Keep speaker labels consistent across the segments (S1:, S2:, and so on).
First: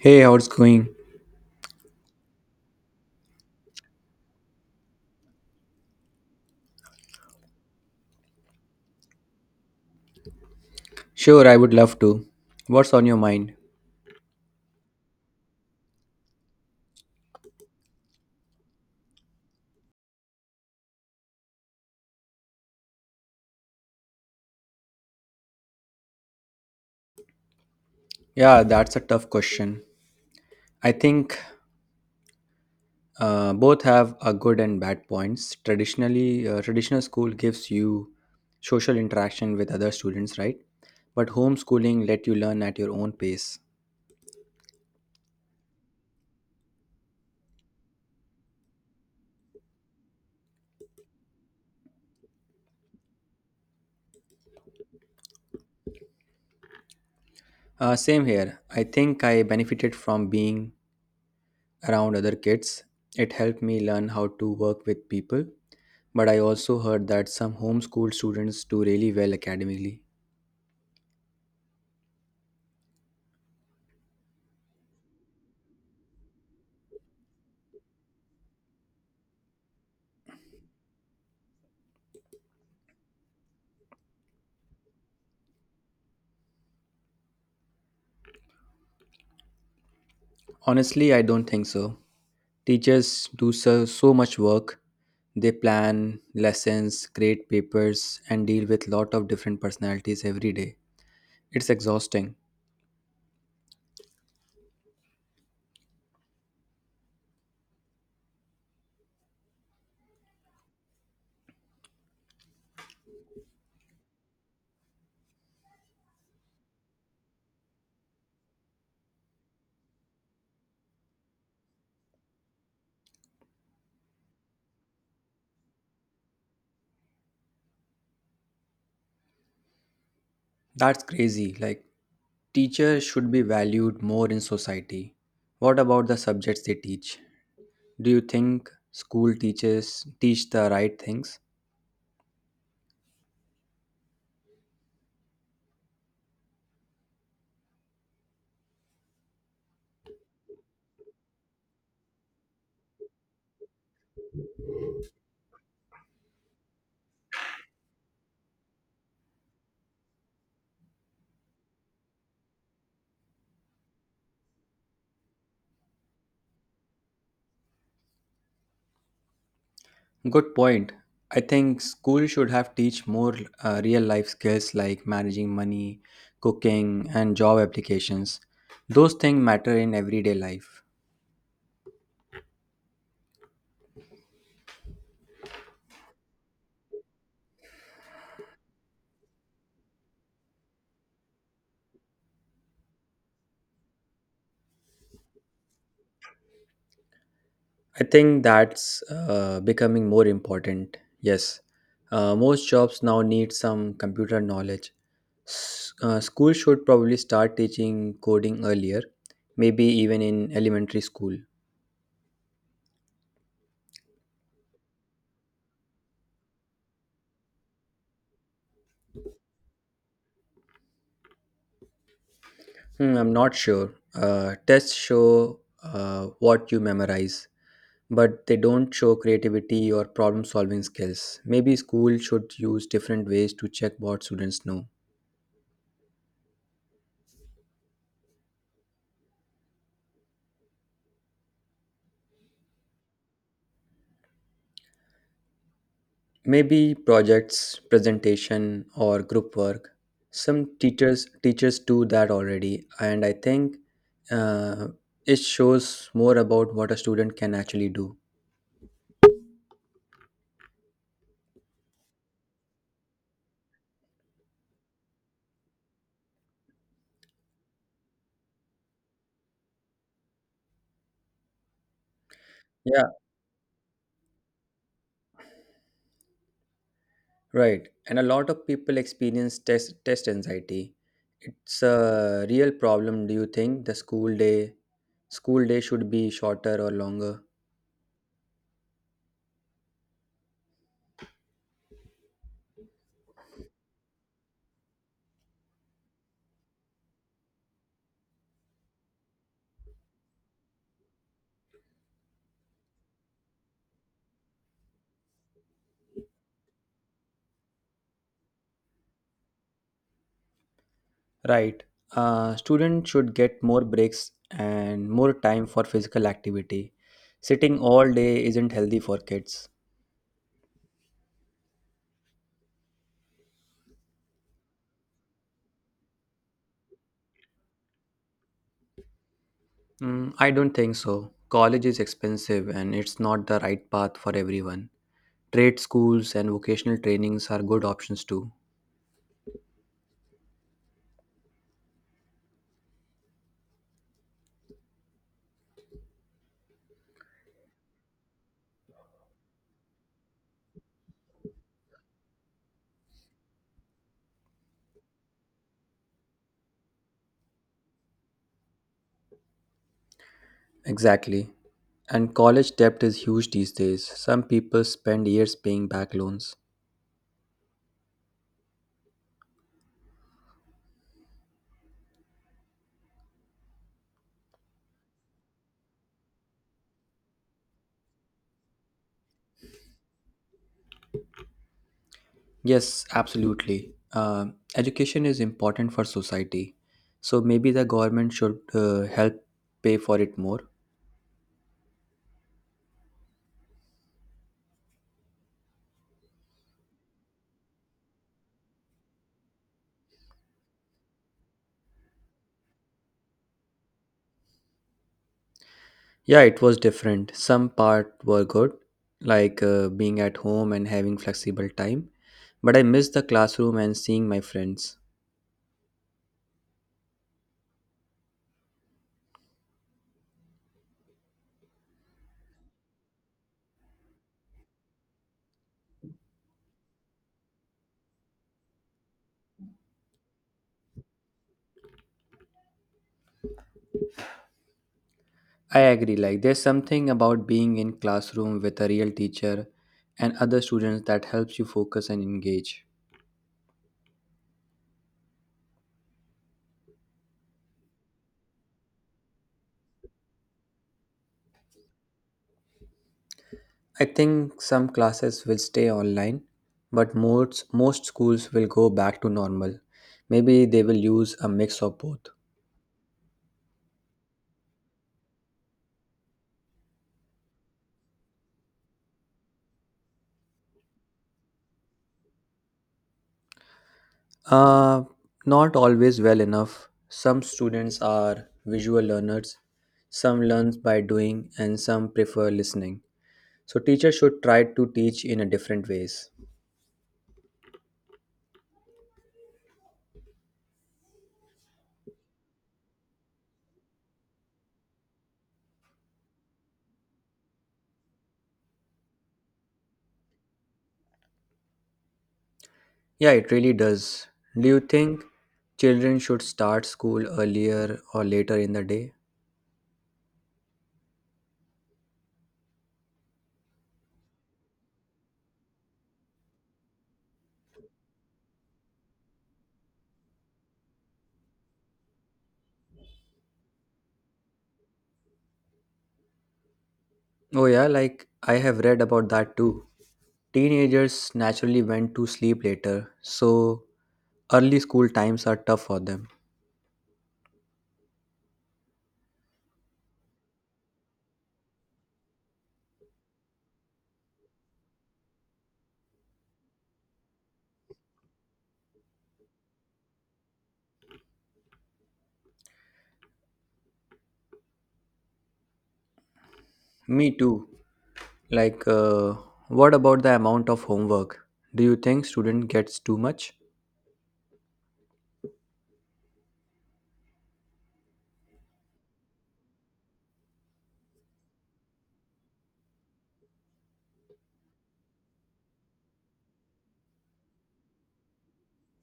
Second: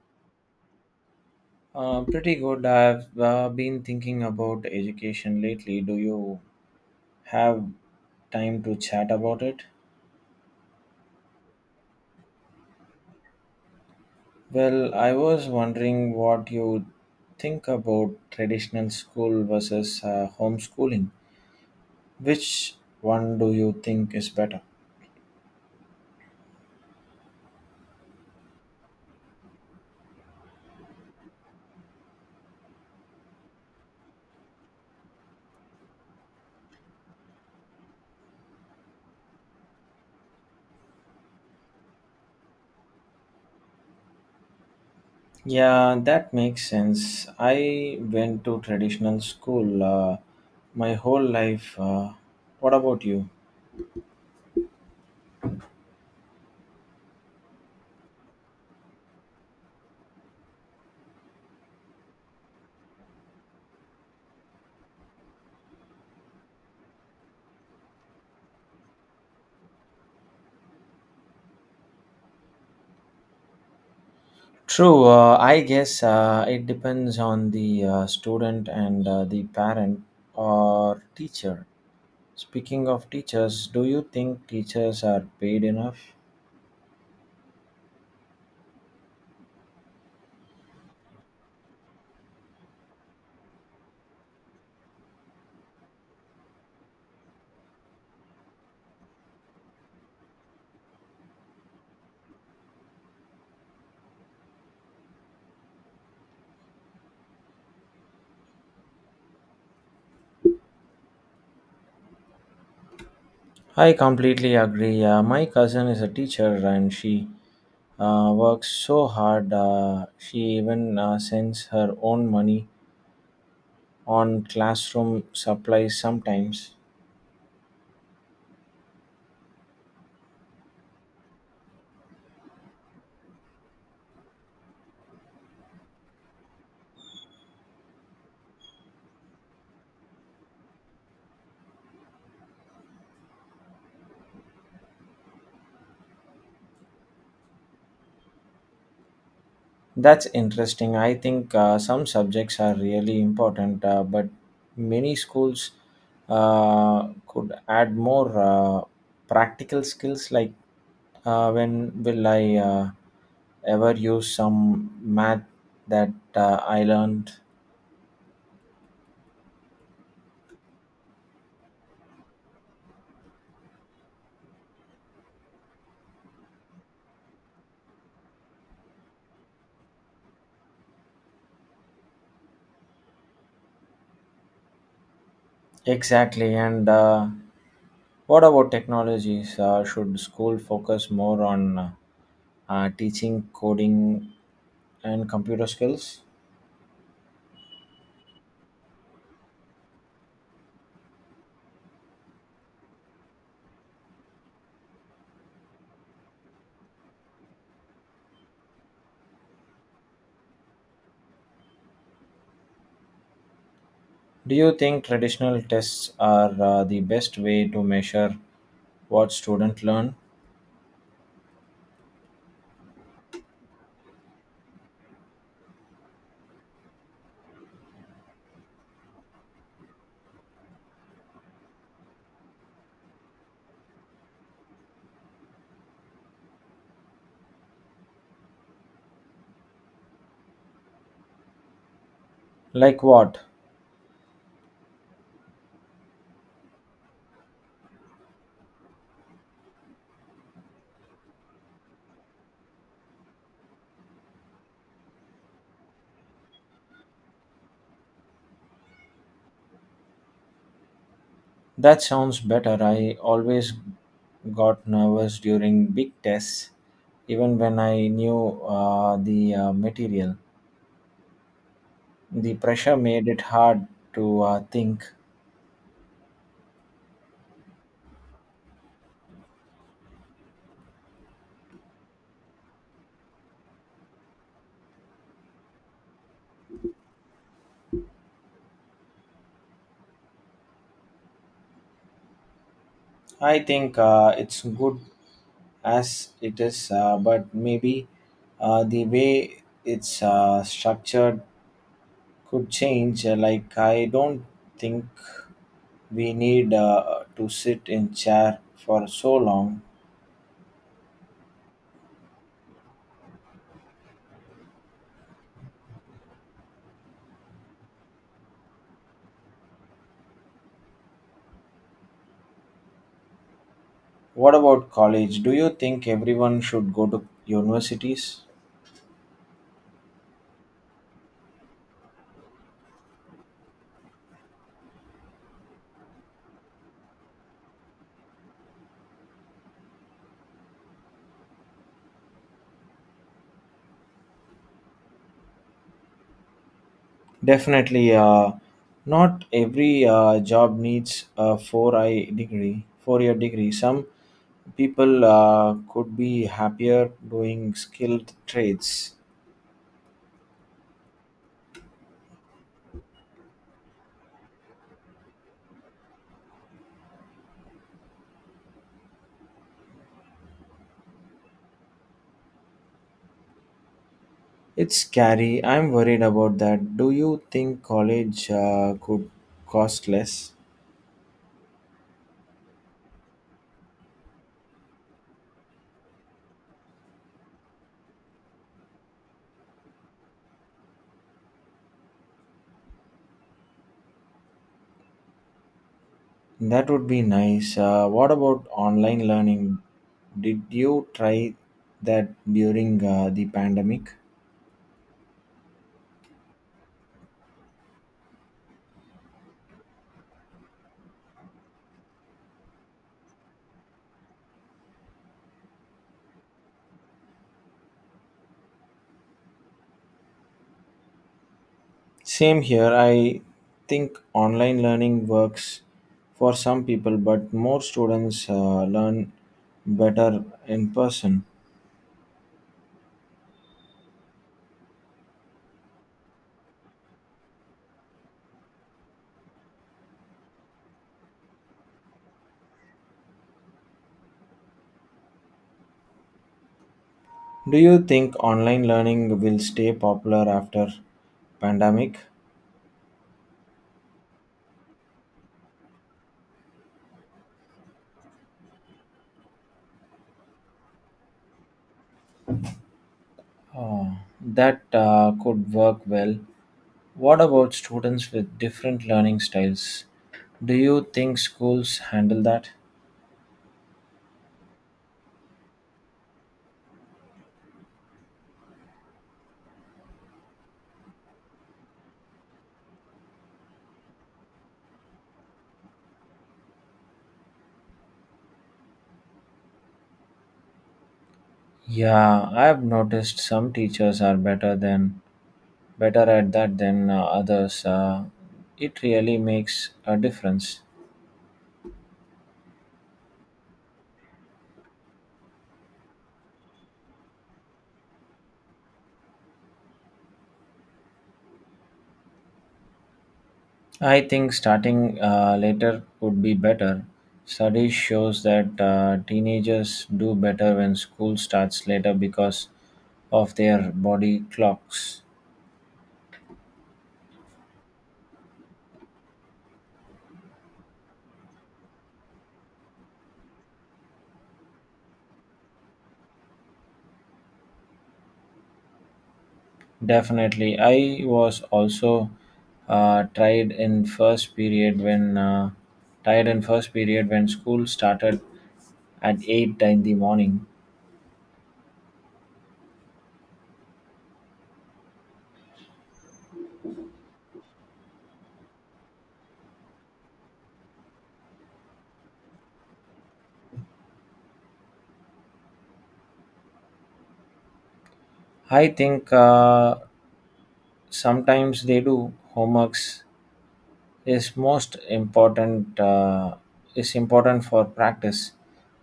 S1: Hey, how's it going?
S2: Pretty good. I've been thinking about education lately. Do you have time to chat about it?
S1: Sure, I would love to. What's on your mind?
S2: Well, I was wondering what you think about traditional school versus homeschooling. Which one do you think is better?
S1: Yeah, that's a tough question. I think both have a good and bad points. Traditionally, traditional school gives you social interaction with other students, right? But homeschooling let you learn at your own pace.
S2: Yeah, that makes sense. I went to traditional school my whole life. What about you?
S1: Same here. I think I benefited from being around other kids. It helped me learn how to work with people. But I also heard that some homeschool students do really well academically.
S2: True, I guess it depends on the student and the parent or teacher. Speaking of teachers, do you think teachers are paid enough?
S1: Honestly, I don't think so. Teachers do so, so much work. They plan lessons, create papers, and deal with lot of different personalities every day. It's exhausting.
S2: I completely agree. My cousin is a teacher and she works so hard. She even sends her own money on classroom supplies sometimes.
S1: That's crazy. Like, teachers should be valued more in society. What about the subjects they teach? Do you think school teachers teach the right things?
S2: That's interesting. I think some subjects are really important, but many schools could add more practical skills. Like, when will I ever use some math that I learned?
S1: Good point. I think school should have teach more real life skills like managing money, cooking, and job applications. Those things matter in everyday life.
S2: Exactly. And what about technologies? Should school focus more on teaching coding and computer skills?
S1: I think that's becoming more important. Yes, most jobs now need some computer knowledge. School should probably start teaching coding earlier, maybe even in elementary school.
S2: Do you think traditional tests are the best way to measure what students learn?
S1: Hmm, I'm not sure. Tests show what you memorize but they don't show creativity or problem solving skills. Maybe school should use different ways to check what students know.
S2: Like what?
S1: Maybe projects, presentation or group work. Some teachers do that already and I think uh, it shows more about what a student can actually do.
S2: That sounds better. I always got nervous during big tests, even when I knew the material. The pressure
S1: Yeah,
S2: made it hard to think.
S1: right. And a lot of people experience test anxiety. It's a real problem. Do you think the school day should be shorter or longer?
S2: I think it's good as it is, but maybe the way it's structured could change. Like, I don't think we need to sit in chair for so long.
S1: Right. Students should get more breaks and more time for physical activity. Sitting all day isn't healthy for kids.
S2: What about college? Do you think everyone should go to universities?
S1: Mm, I don't think so. College is expensive and it's not the right path for everyone. Trade schools and vocational trainings are good options too.
S2: Definitely, not every job needs a four-year degree. Some people could be happier doing skilled trades.
S1: Exactly. And college debt is huge these days. Some people spend years paying back loans.
S2: It's scary. I'm worried about that. Do you think college could cost less?
S1: Yes, absolutely. Um Education is important for society. So maybe the government should help pay for it more.
S2: That would be nice. What about online learning? Did you try that during the pandemic?
S1: Yeah, it was different. Some part were good, like being at home and having flexible time. But I miss the classroom and seeing my friends.
S2: Same here. I think online learning works for some people, but more students learn better in person.
S1: I agree. Like, there's something about being in classroom with a real teacher and other students that helps you focus and engage.
S2: Do you think online learning will stay popular after pandemic?
S1: I think some classes will stay online, but most schools will go back to normal. Maybe they will use a mix of both.
S2: Uh, that could work well. What about students with different learning styles? Do you think schools handle that?
S1: Uh, Not always well enough. Some students are visual learners, some learn by doing, and some prefer listening. So teachers should try to teach in a different ways.
S2: Yeah, I've noticed some teachers are better at that than others. It really makes a difference.
S1: Yeah, it really does. Do you think children should start school earlier or later in the day?
S2: I think starting later would be better. Studies shows that teenagers do better when school starts later because of their body clocks.
S1: Oh, yeah, like I have read about that too. Teenagers naturally went to sleep later, so early school times are tough for them.
S2: Definitely. I was also tried in first period when tired in first period when school started at 8 in the morning.
S1: Me too. Like, uh, what about the amount of homework? Do you think student gets too much?
S2: I think sometimes they do homeworks is most important is important for practice,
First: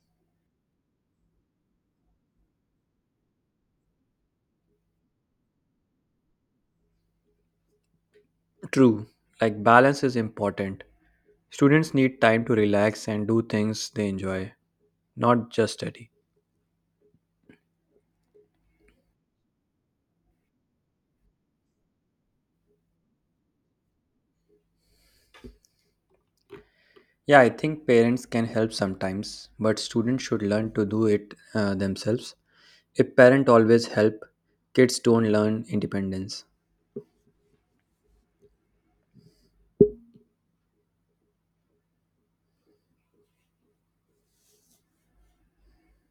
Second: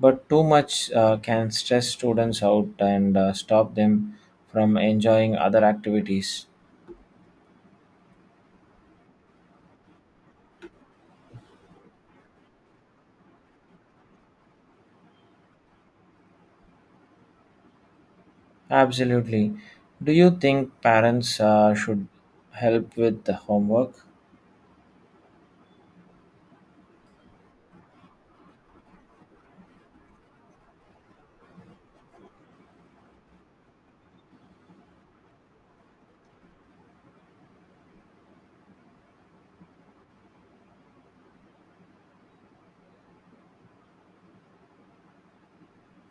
S2: but too much can stress students out and stop them from enjoying other activities.
S1: True. Like, balance is important. Students need time to relax and do things they enjoy, not just study.
S2: Absolutely. Do you think parents should help with the homework?
S1: Yeah, I think parents can help sometimes, but students should learn to do it themselves. If parents always help, kids don't learn independence.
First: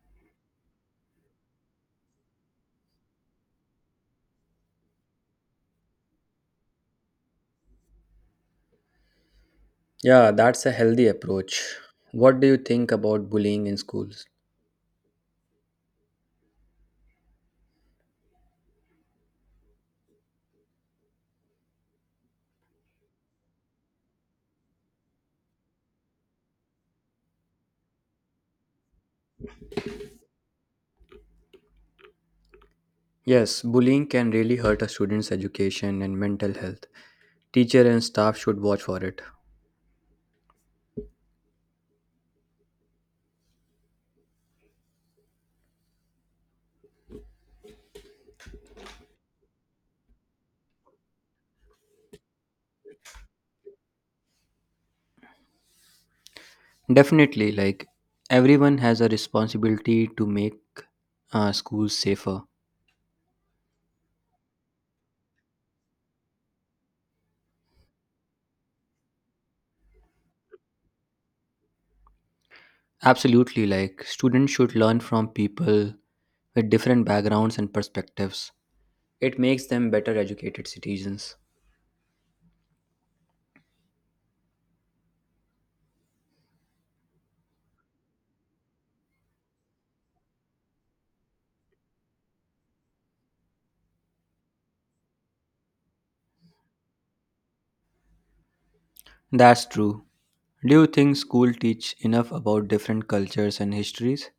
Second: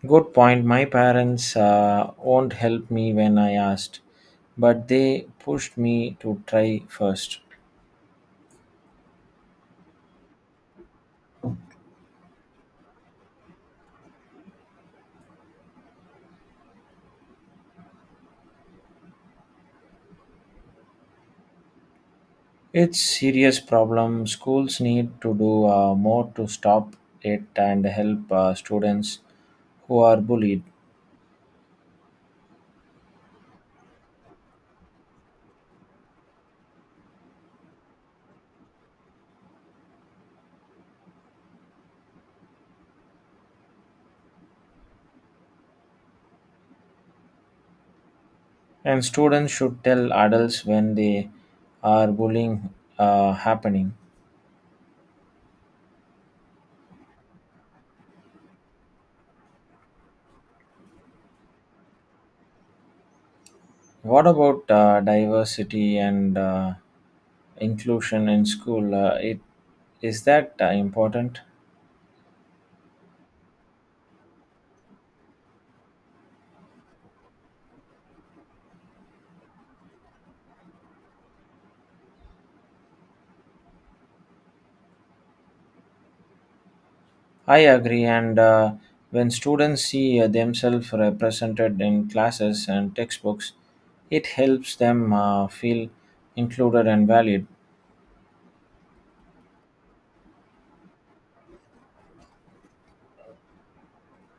S2: Good point. My parents won't help me when I asked, but they pushed me to try first.
S1: Yeah, that's a healthy approach. What do you think about bullying in schools?
S2: It's serious problem. Schools need to do more to stop it and help students who are bullied.
S1: Yes, bullying can really hurt a student's education and mental health. Teacher and staff should watch for it.
S2: And students should tell adults when they are bullying happening.
S1: Definitely, like, everyone has a responsibility to make schools safer.
S2: What about diversity and inclusion in school? It is that important?
S1: Absolutely, like, students should learn from people with different backgrounds and perspectives. It makes them better educated citizens.
S2: I agree. And when students see themselves represented in classes and textbooks, it helps them feel included and valued.
S1: That's true. Do you think school teach enough about different cultures and histories?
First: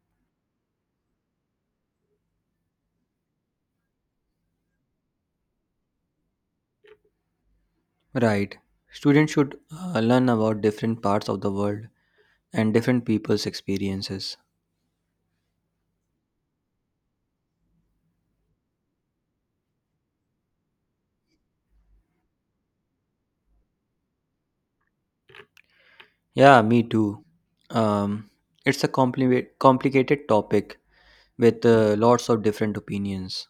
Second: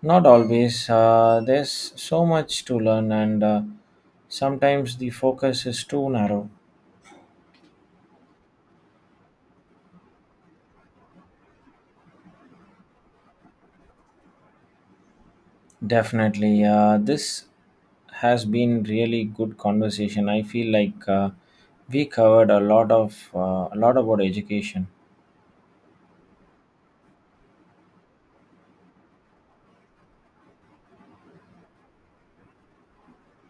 S2: Not always. There's so much to learn, and sometimes the focus is too narrow.
S1: Right. Students should learn about different parts of the world and different people's experiences.
S2: Definitely. This has been really good conversation. I feel like we covered a lot of a lot about education.
S1: Yeah, me too. Um, it's a complicated topic with lots of different opinions.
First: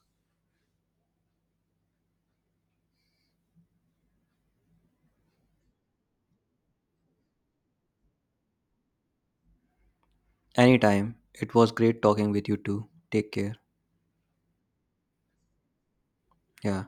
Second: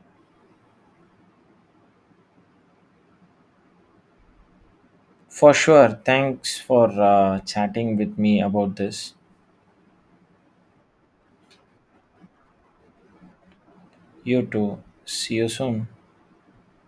S2: For sure. Thanks for chatting with me about this.
S1: Anytime. It was great talking with you too. Take care.
S2: You too. See you soon.
S1: Yeah.